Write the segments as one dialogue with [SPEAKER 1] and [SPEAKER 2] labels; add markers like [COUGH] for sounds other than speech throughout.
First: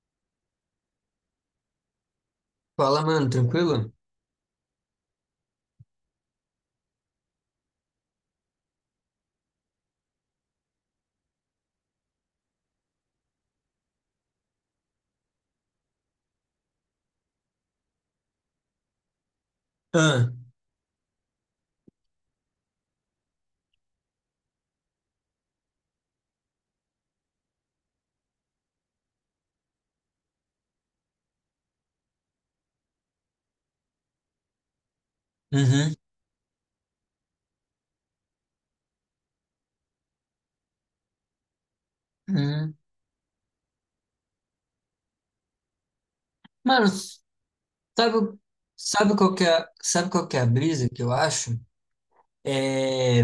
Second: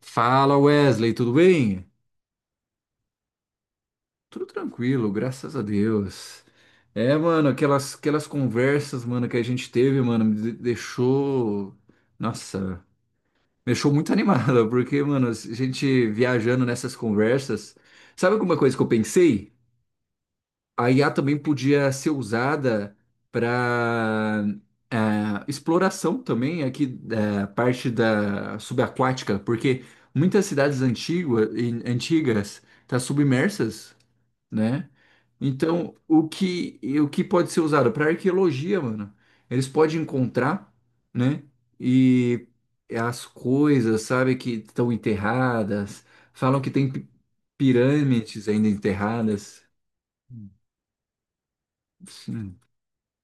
[SPEAKER 1] Fala Wesley, tudo bem?
[SPEAKER 2] Fala, mano, tranquilo?
[SPEAKER 1] Tudo tranquilo, graças a Deus. É, mano, aquelas conversas, mano, que a gente teve, mano, deixou. Nossa, me deixou muito animada, [LAUGHS] porque, mano, a gente viajando nessas conversas. Sabe alguma coisa que eu pensei?
[SPEAKER 2] Ah,
[SPEAKER 1] A IA também podia ser usada para exploração também aqui da parte da subaquática, porque muitas cidades antigas tá submersas, né? Então,
[SPEAKER 2] uhum,
[SPEAKER 1] o que pode ser usado para arqueologia, mano? Eles podem encontrar, né? E
[SPEAKER 2] uhum.
[SPEAKER 1] as coisas, sabe, que estão enterradas, falam que
[SPEAKER 2] Mano,
[SPEAKER 1] tem
[SPEAKER 2] sabe,
[SPEAKER 1] pirâmides ainda enterradas.
[SPEAKER 2] sabe qual que é a brisa que eu acho?
[SPEAKER 1] Sim.
[SPEAKER 2] É,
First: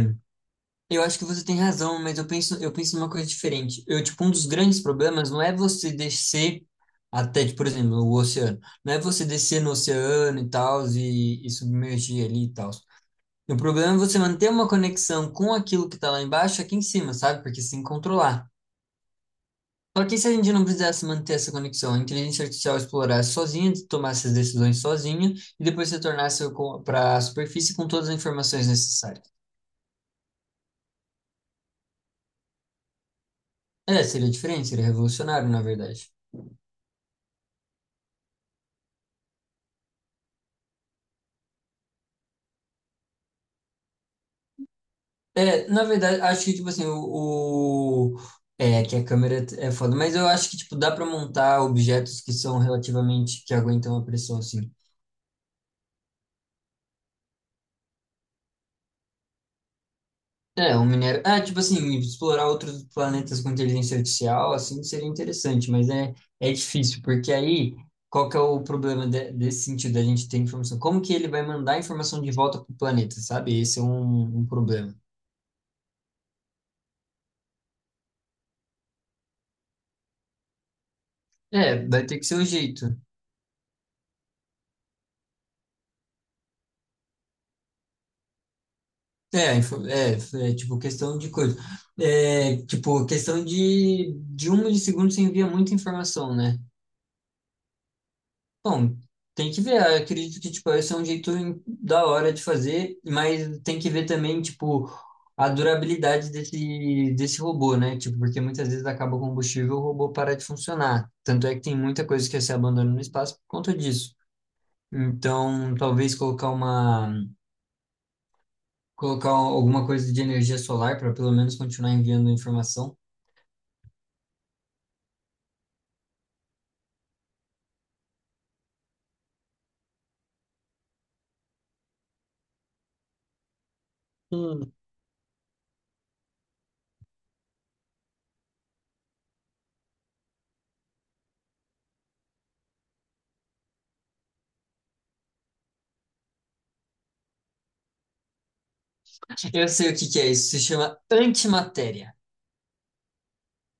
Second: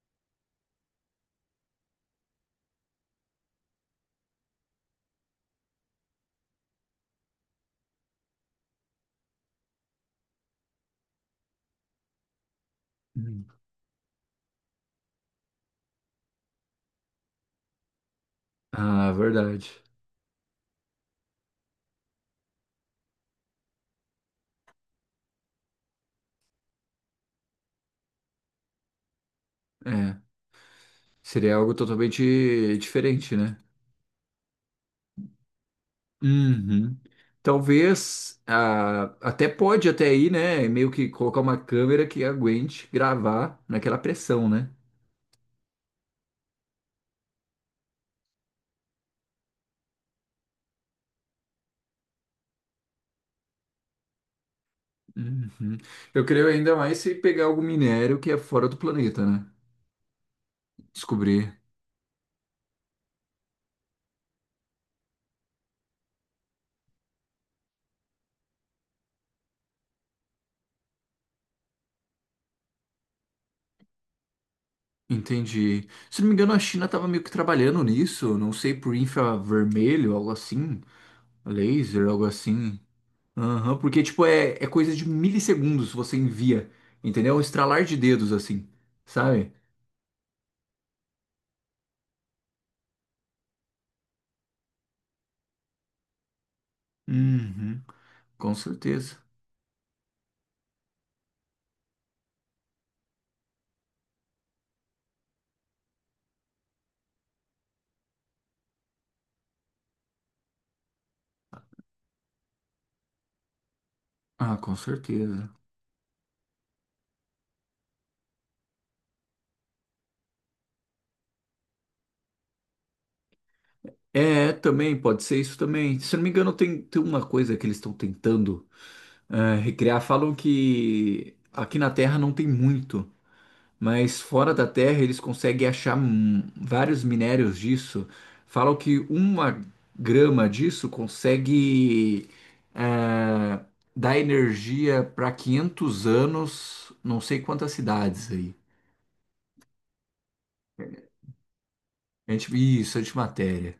[SPEAKER 2] eu acho que você tem razão, mas eu penso numa coisa diferente. Eu, tipo, um dos grandes problemas não é você descer até, tipo, por exemplo, o oceano. Não é você descer no oceano e tal, e submergir ali e tal. O problema é você manter uma conexão com aquilo que tá lá embaixo, aqui em cima, sabe? Porque se controlar.
[SPEAKER 1] Ah, verdade.
[SPEAKER 2] Só que se a gente não precisasse manter essa conexão, a inteligência artificial explorasse sozinha, tomasse as decisões sozinha e depois se tornasse para a superfície com todas as informações necessárias.
[SPEAKER 1] É. Seria algo totalmente diferente, né?
[SPEAKER 2] É, seria diferente, seria revolucionário, na verdade.
[SPEAKER 1] Uhum. Talvez, até pode até aí, né? Meio que colocar uma câmera que aguente gravar naquela pressão, né?
[SPEAKER 2] É, na verdade, acho que, tipo assim, É, que a câmera é foda, mas eu acho que, tipo, dá para montar objetos que são relativamente, que aguentam a pressão, assim.
[SPEAKER 1] Uhum. Eu creio ainda mais se pegar algum minério que é fora do planeta, né?
[SPEAKER 2] É, um minério. Ah,
[SPEAKER 1] Descobrir.
[SPEAKER 2] tipo assim, explorar outros planetas com inteligência artificial, assim, seria interessante, mas é difícil, porque aí, qual que é o problema desse sentido, da gente ter informação? Como que ele vai mandar a informação de volta para o planeta, sabe? Esse é um problema.
[SPEAKER 1] Entendi. Se não me engano, a China estava meio que trabalhando nisso, não sei, por infravermelho, algo assim,
[SPEAKER 2] É, vai
[SPEAKER 1] laser,
[SPEAKER 2] ter que
[SPEAKER 1] algo
[SPEAKER 2] ser o
[SPEAKER 1] assim.
[SPEAKER 2] jeito.
[SPEAKER 1] Aham, porque, tipo, é coisa de milissegundos você envia, entendeu? Um estralar de dedos, assim, sabe?
[SPEAKER 2] É, info- é, é, tipo, questão de coisa. É, tipo, questão de um milissegundo você envia muita informação, né?
[SPEAKER 1] Uhum, com
[SPEAKER 2] Bom,
[SPEAKER 1] certeza.
[SPEAKER 2] tem que ver. Eu acredito que, tipo, esse é um jeito da hora de fazer, mas tem que ver também, tipo, a durabilidade desse robô, né? Tipo, porque muitas vezes acaba o combustível, o robô para de funcionar. Tanto é que tem muita coisa que se abandona no espaço por conta disso.
[SPEAKER 1] Ah, com certeza.
[SPEAKER 2] Então, colocar alguma coisa de energia solar para pelo menos continuar enviando informação.
[SPEAKER 1] É, também, pode ser isso também. Se eu não me engano, tem uma coisa que eles estão tentando recriar. Falam que aqui na Terra não tem muito, mas fora da
[SPEAKER 2] Hum,
[SPEAKER 1] Terra eles conseguem achar, vários minérios disso. Falam que uma grama disso consegue, eh, dar energia para 500 anos, não sei quantas cidades aí.
[SPEAKER 2] eu sei o que que é isso. Se chama antimatéria.
[SPEAKER 1] A gente, isso, antimatéria.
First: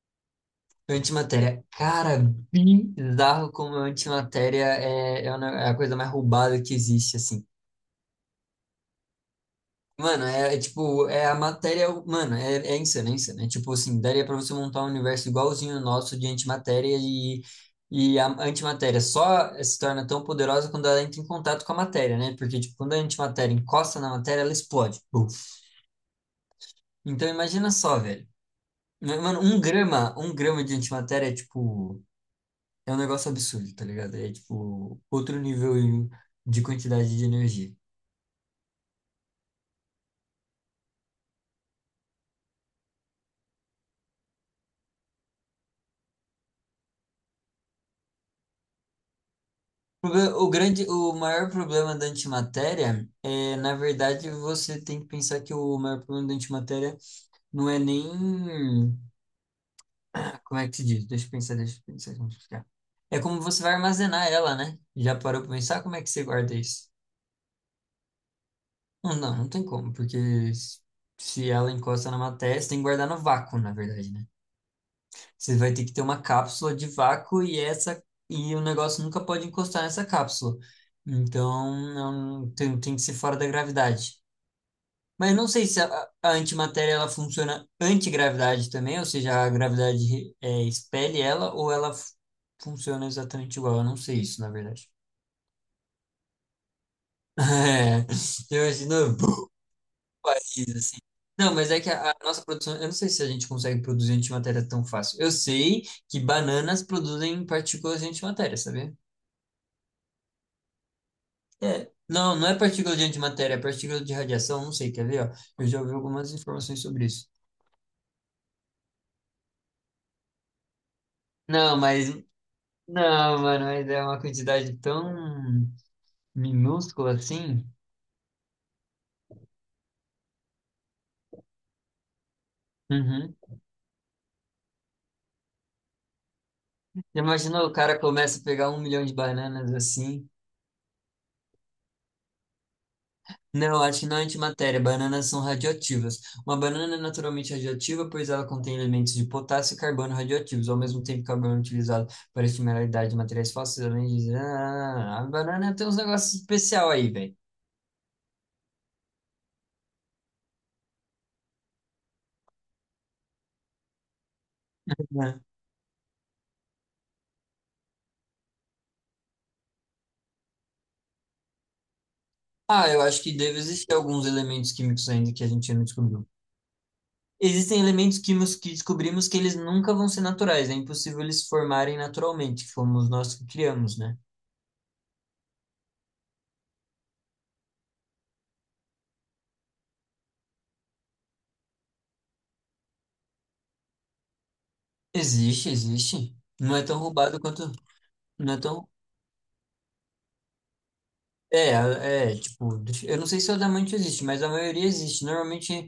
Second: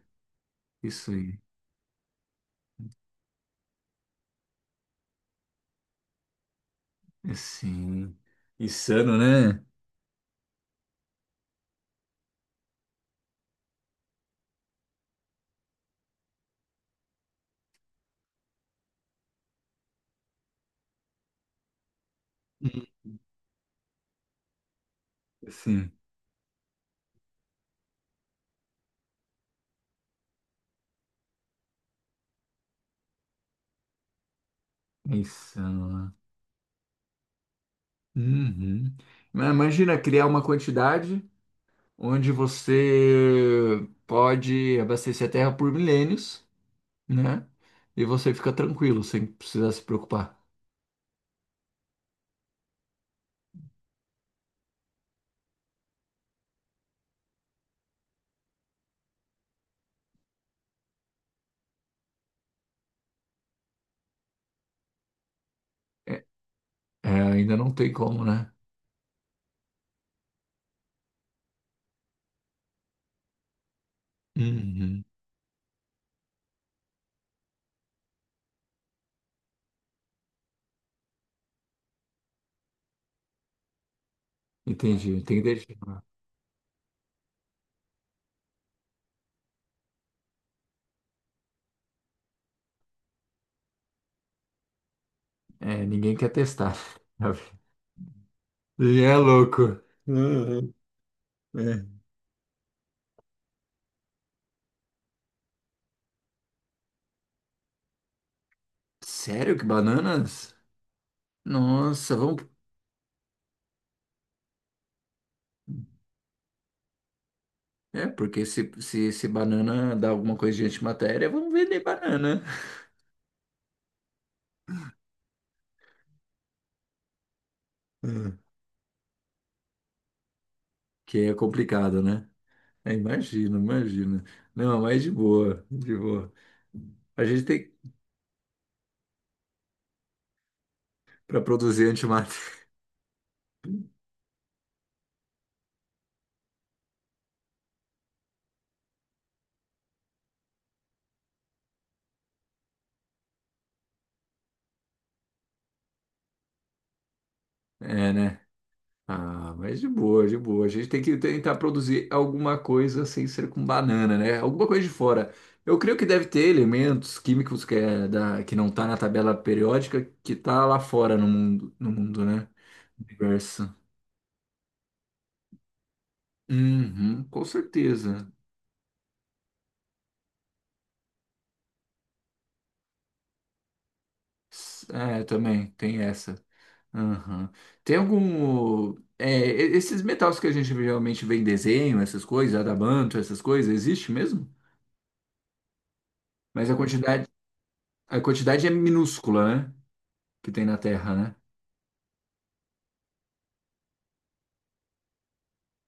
[SPEAKER 1] Isso aí.
[SPEAKER 2] Antimatéria. Cara, bizarro como antimatéria é a é a coisa mais roubada que existe, assim.
[SPEAKER 1] Assim, insano, né?
[SPEAKER 2] Mano, é a matéria. Mano, é insano, é insano. É tipo assim, daria pra você montar um universo igualzinho o nosso de antimatéria e a antimatéria só se torna tão poderosa quando ela entra em contato com a matéria, né? Porque, tipo,
[SPEAKER 1] Hum.
[SPEAKER 2] quando a antimatéria encosta na matéria, ela explode. Buf.
[SPEAKER 1] Assim,
[SPEAKER 2] Então, imagina só, velho. Mano, um grama de antimatéria é tipo. É um negócio absurdo, tá ligado? É tipo
[SPEAKER 1] é
[SPEAKER 2] outro
[SPEAKER 1] insano,
[SPEAKER 2] nível
[SPEAKER 1] né?
[SPEAKER 2] de quantidade de energia.
[SPEAKER 1] Uhum. Mas imagina criar uma quantidade onde você pode abastecer a Terra por milênios, né? E você fica tranquilo, sem precisar se preocupar.
[SPEAKER 2] O grande, o maior problema da antimatéria é, na verdade, você tem que pensar que o maior problema da antimatéria não é nem, como é que se diz? Deixa eu pensar, como explicar. É como você vai armazenar ela, né? Já parou pra pensar como é que você
[SPEAKER 1] É,
[SPEAKER 2] guarda isso?
[SPEAKER 1] é, ainda não tem como, né?
[SPEAKER 2] Não tem como, porque se ela encosta na matéria, você tem que guardar no vácuo, na verdade, né?
[SPEAKER 1] Uhum.
[SPEAKER 2] Você vai ter que ter uma cápsula de vácuo e essa e o negócio nunca pode encostar nessa cápsula. Então, não tem, tem que ser fora da gravidade.
[SPEAKER 1] Entendi, tem
[SPEAKER 2] Mas
[SPEAKER 1] que
[SPEAKER 2] não sei se a,
[SPEAKER 1] deixar.
[SPEAKER 2] a antimatéria ela funciona antigravidade também, ou seja, a gravidade expele ela ou ela funciona exatamente igual. Eu não sei isso, na verdade.
[SPEAKER 1] É, ninguém quer testar. [LAUGHS]
[SPEAKER 2] [LAUGHS] É, eu
[SPEAKER 1] E
[SPEAKER 2] imagino
[SPEAKER 1] é
[SPEAKER 2] o
[SPEAKER 1] louco. Uhum.
[SPEAKER 2] país assim. Não, mas é que
[SPEAKER 1] É.
[SPEAKER 2] a nossa produção, eu não sei se a gente consegue produzir antimatéria tão fácil. Eu sei que bananas produzem partículas de antimatéria, sabia?
[SPEAKER 1] Sério que bananas? Nossa,
[SPEAKER 2] Não,
[SPEAKER 1] vamos.
[SPEAKER 2] não é partícula de antimatéria, é partícula de radiação, não sei, quer ver, ó? Eu já ouvi algumas informações sobre isso.
[SPEAKER 1] É, porque se banana dá alguma coisa de antimatéria, vamos
[SPEAKER 2] Não,
[SPEAKER 1] vender
[SPEAKER 2] mas,
[SPEAKER 1] banana.
[SPEAKER 2] não, mano, mas é uma quantidade tão minúscula assim.
[SPEAKER 1] Uhum. Que é complicado, né? É,
[SPEAKER 2] Uhum.
[SPEAKER 1] imagino. Não, de boa.
[SPEAKER 2] Já
[SPEAKER 1] A gente
[SPEAKER 2] imaginou,
[SPEAKER 1] tem
[SPEAKER 2] o cara começa a pegar um milhão de bananas assim?
[SPEAKER 1] para produzir antimatéria. [LAUGHS]
[SPEAKER 2] Não, acho que não é antimatéria, bananas são radioativas. Uma banana é naturalmente radioativa, pois ela contém elementos de potássio e carbono radioativos, ao mesmo tempo que o carbono é utilizado para estimular a idade de materiais fósseis, além de... Ah, a banana tem uns negócios especial aí, velho.
[SPEAKER 1] É, né? Ah, de boa. A gente tem que tentar produzir alguma coisa sem ser com banana, né? Alguma coisa de fora. Eu creio que deve ter elementos químicos que, que não tá na tabela periódica que tá lá fora no mundo, né?
[SPEAKER 2] Ah, eu acho que deve
[SPEAKER 1] Universo.
[SPEAKER 2] existir alguns elementos químicos ainda que a gente não descobriu.
[SPEAKER 1] Uhum, com
[SPEAKER 2] Existem elementos
[SPEAKER 1] certeza.
[SPEAKER 2] químicos que descobrimos que eles nunca vão ser naturais, é impossível eles se formarem naturalmente, que fomos nós que criamos, né?
[SPEAKER 1] É, também tem essa. Aham. Tem algum, é, esses metais que a gente geralmente vê em desenho, essas coisas, adamanto, essas coisas, existe mesmo?
[SPEAKER 2] Existe, existe.
[SPEAKER 1] Mas
[SPEAKER 2] Não é tão roubado quanto.
[SPEAKER 1] a
[SPEAKER 2] Não é
[SPEAKER 1] quantidade é
[SPEAKER 2] tão.
[SPEAKER 1] minúscula, né? Que tem na Terra, né?
[SPEAKER 2] É, é, tipo, eu não sei se o diamante existe, mas a maioria existe. Normalmente,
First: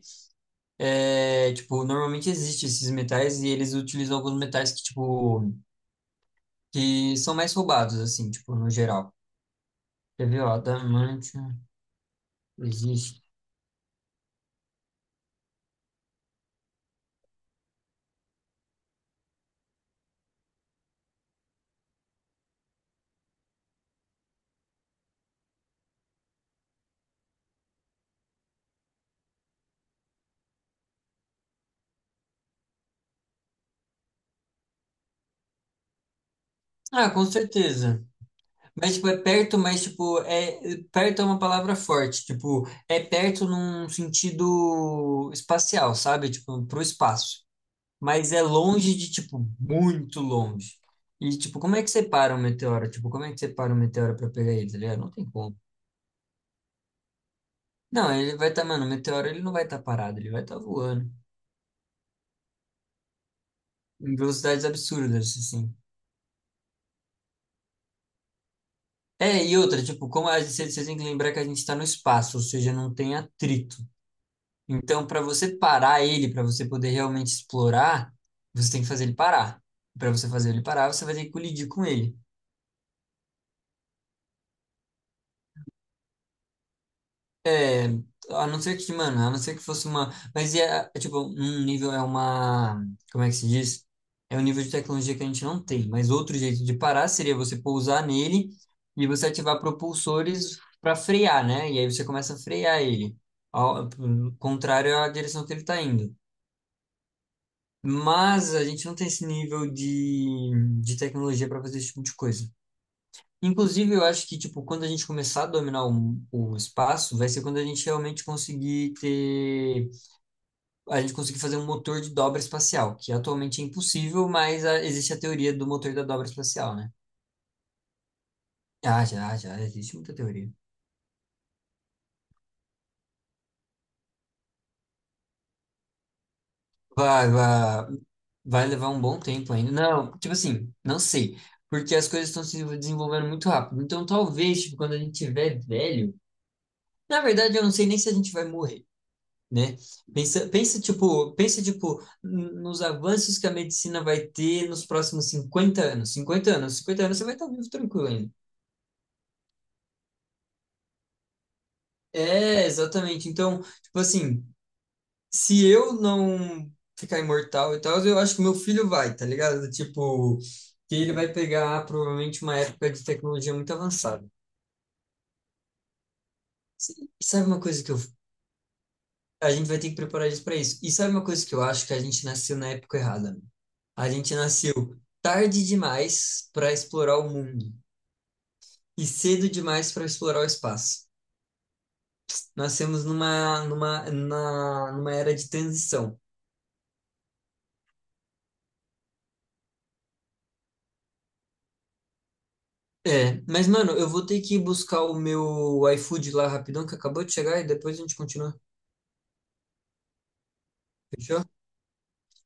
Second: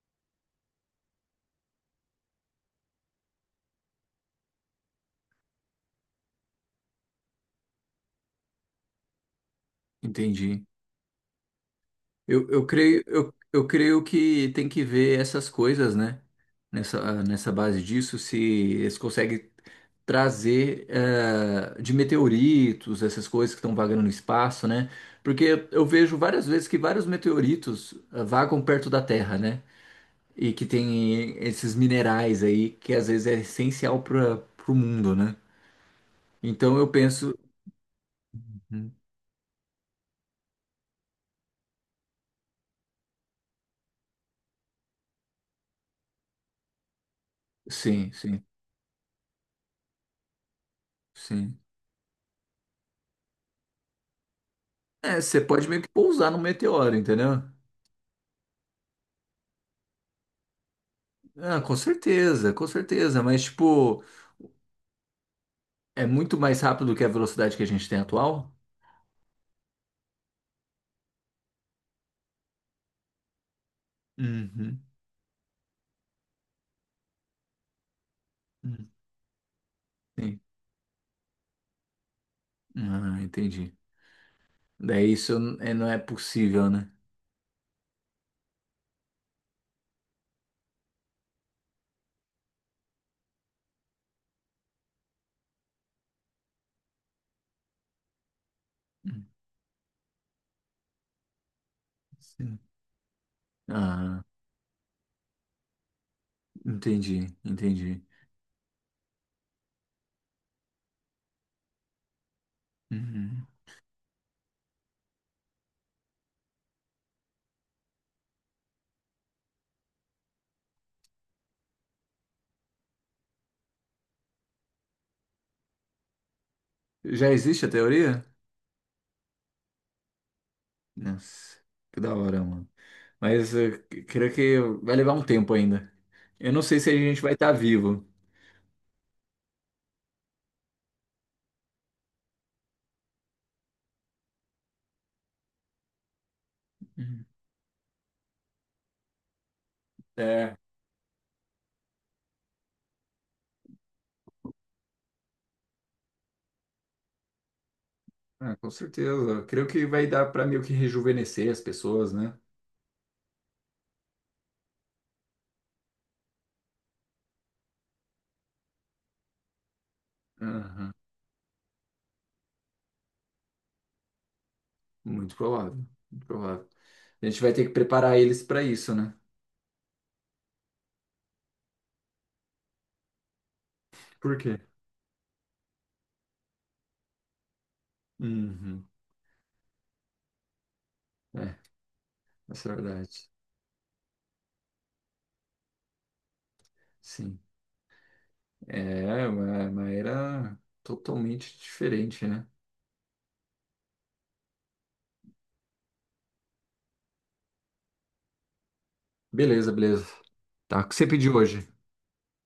[SPEAKER 2] é, tipo, normalmente existe esses metais e eles utilizam alguns metais que, tipo, que são mais roubados, assim, tipo, no geral. Quer ver, ó,
[SPEAKER 1] Entendi.
[SPEAKER 2] diamante
[SPEAKER 1] Eu, eu creio,
[SPEAKER 2] existe.
[SPEAKER 1] eu, eu creio que tem que ver essas coisas, né? Nessa base disso, se eles conseguem trazer, de meteoritos, essas coisas que estão vagando no espaço, né? Porque eu vejo várias vezes que vários meteoritos, vagam perto da Terra, né? E que tem esses minerais aí que às vezes é essencial para o mundo, né? Então eu
[SPEAKER 2] Ah, com
[SPEAKER 1] penso.
[SPEAKER 2] certeza. Mas, tipo, é perto, mas, tipo, é... Perto é uma palavra forte. Tipo, é perto num sentido espacial, sabe? Tipo, pro espaço.
[SPEAKER 1] Sim,
[SPEAKER 2] Mas é
[SPEAKER 1] sim,
[SPEAKER 2] longe de, tipo, muito longe. E,
[SPEAKER 1] sim.
[SPEAKER 2] tipo, como é que separa um meteoro? Tipo, como é que separa um meteoro pra pegar ele, tá ligado? Não
[SPEAKER 1] É,
[SPEAKER 2] tem
[SPEAKER 1] você
[SPEAKER 2] como.
[SPEAKER 1] pode meio que pousar no meteoro, entendeu?
[SPEAKER 2] Não, ele vai estar, tá, mano, o meteoro, ele não vai estar parado, ele vai estar voando.
[SPEAKER 1] Ah, com certeza, mas tipo,
[SPEAKER 2] Em velocidades absurdas, assim.
[SPEAKER 1] é muito mais rápido do que a velocidade que a gente tem atual?
[SPEAKER 2] É, e outra, tipo, como a gente, vocês têm que lembrar que a gente está no espaço, ou seja, não tem atrito.
[SPEAKER 1] Uhum.
[SPEAKER 2] Então, para você parar ele, para você poder realmente explorar, você tem
[SPEAKER 1] Hum,
[SPEAKER 2] que fazer ele parar. Para você
[SPEAKER 1] sim.
[SPEAKER 2] fazer ele parar, você vai ter que colidir com ele.
[SPEAKER 1] Ah, entendi. Daí isso não é possível, né?
[SPEAKER 2] É, a não ser que, mano, a não ser que fosse uma. Mas é tipo, um nível é uma. Como é que se diz? É um nível de tecnologia que a gente não tem. Mas outro jeito de parar seria você pousar nele e
[SPEAKER 1] Hum,
[SPEAKER 2] você ativar propulsores para frear, né? E aí você começa a
[SPEAKER 1] sim.
[SPEAKER 2] frear ele, ao
[SPEAKER 1] Ah,
[SPEAKER 2] contrário à direção que ele está indo.
[SPEAKER 1] entendi, entendi.
[SPEAKER 2] Mas a gente não tem esse nível de tecnologia para fazer esse tipo de coisa.
[SPEAKER 1] Uhum.
[SPEAKER 2] Inclusive, eu acho que, tipo, quando a gente começar a dominar o espaço, vai ser quando a gente realmente conseguir ter... A gente conseguir fazer um motor de dobra espacial, que atualmente é impossível, mas ah, existe a teoria do motor da dobra espacial, né?
[SPEAKER 1] Já existe a teoria?
[SPEAKER 2] Ah, já, existe muita teoria.
[SPEAKER 1] Nossa, que da hora, mano. Mas eu creio que vai levar um tempo ainda. Eu não sei se a gente
[SPEAKER 2] Vai,
[SPEAKER 1] vai estar
[SPEAKER 2] vai,
[SPEAKER 1] vivo.
[SPEAKER 2] vai levar um bom tempo ainda. Não, tipo assim, não sei. Porque as coisas estão se desenvolvendo muito rápido. Então, talvez, tipo, quando a gente tiver velho. Na
[SPEAKER 1] Uhum.
[SPEAKER 2] verdade, eu não sei nem se a gente vai morrer, né?
[SPEAKER 1] É,
[SPEAKER 2] Pensa tipo nos avanços que a medicina vai ter nos próximos 50 anos. 50 anos você vai estar vivo tranquilo ainda.
[SPEAKER 1] ah, com certeza. Creio que vai dar para meio que rejuvenescer as pessoas, né?
[SPEAKER 2] É, exatamente. Então, tipo assim, se eu não ficar imortal e tal, eu acho que meu filho vai, tá ligado? Tipo,
[SPEAKER 1] Aham.
[SPEAKER 2] que ele vai pegar provavelmente uma época de tecnologia muito avançada.
[SPEAKER 1] Muito provável. Muito provável.
[SPEAKER 2] E
[SPEAKER 1] A gente
[SPEAKER 2] sabe
[SPEAKER 1] vai
[SPEAKER 2] uma
[SPEAKER 1] ter que
[SPEAKER 2] coisa que eu,
[SPEAKER 1] preparar eles para isso, né?
[SPEAKER 2] a gente vai ter que preparar isso para isso. E sabe uma coisa que eu acho que a gente nasceu na época errada. A gente
[SPEAKER 1] Por quê?
[SPEAKER 2] nasceu tarde demais para explorar o mundo
[SPEAKER 1] Uhum.
[SPEAKER 2] e cedo demais para explorar o espaço.
[SPEAKER 1] É, essa é a
[SPEAKER 2] Nascemos
[SPEAKER 1] verdade.
[SPEAKER 2] numa, numa, na- numa era de transição.
[SPEAKER 1] Sim. É uma era totalmente diferente, né?
[SPEAKER 2] É, mas mano, eu vou ter que buscar o meu iFood lá rapidão, que acabou de chegar, e depois a gente continua.
[SPEAKER 1] Beleza, beleza. Tá, o que você pediu
[SPEAKER 2] Fechou?
[SPEAKER 1] hoje?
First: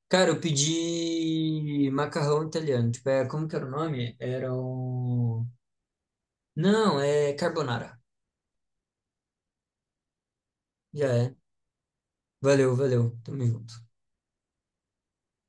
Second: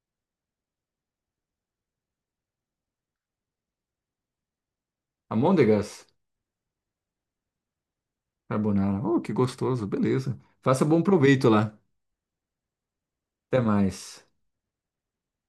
[SPEAKER 2] Cara, eu pedi macarrão italiano. Tipo, é, como que era o nome? Era o.
[SPEAKER 1] Almôndegas?
[SPEAKER 2] Não, é carbonara.
[SPEAKER 1] Carbonara. Oh, que gostoso. Beleza. Faça bom
[SPEAKER 2] Já é.
[SPEAKER 1] proveito lá.
[SPEAKER 2] Valeu, valeu. Tamo
[SPEAKER 1] Até
[SPEAKER 2] junto.
[SPEAKER 1] mais.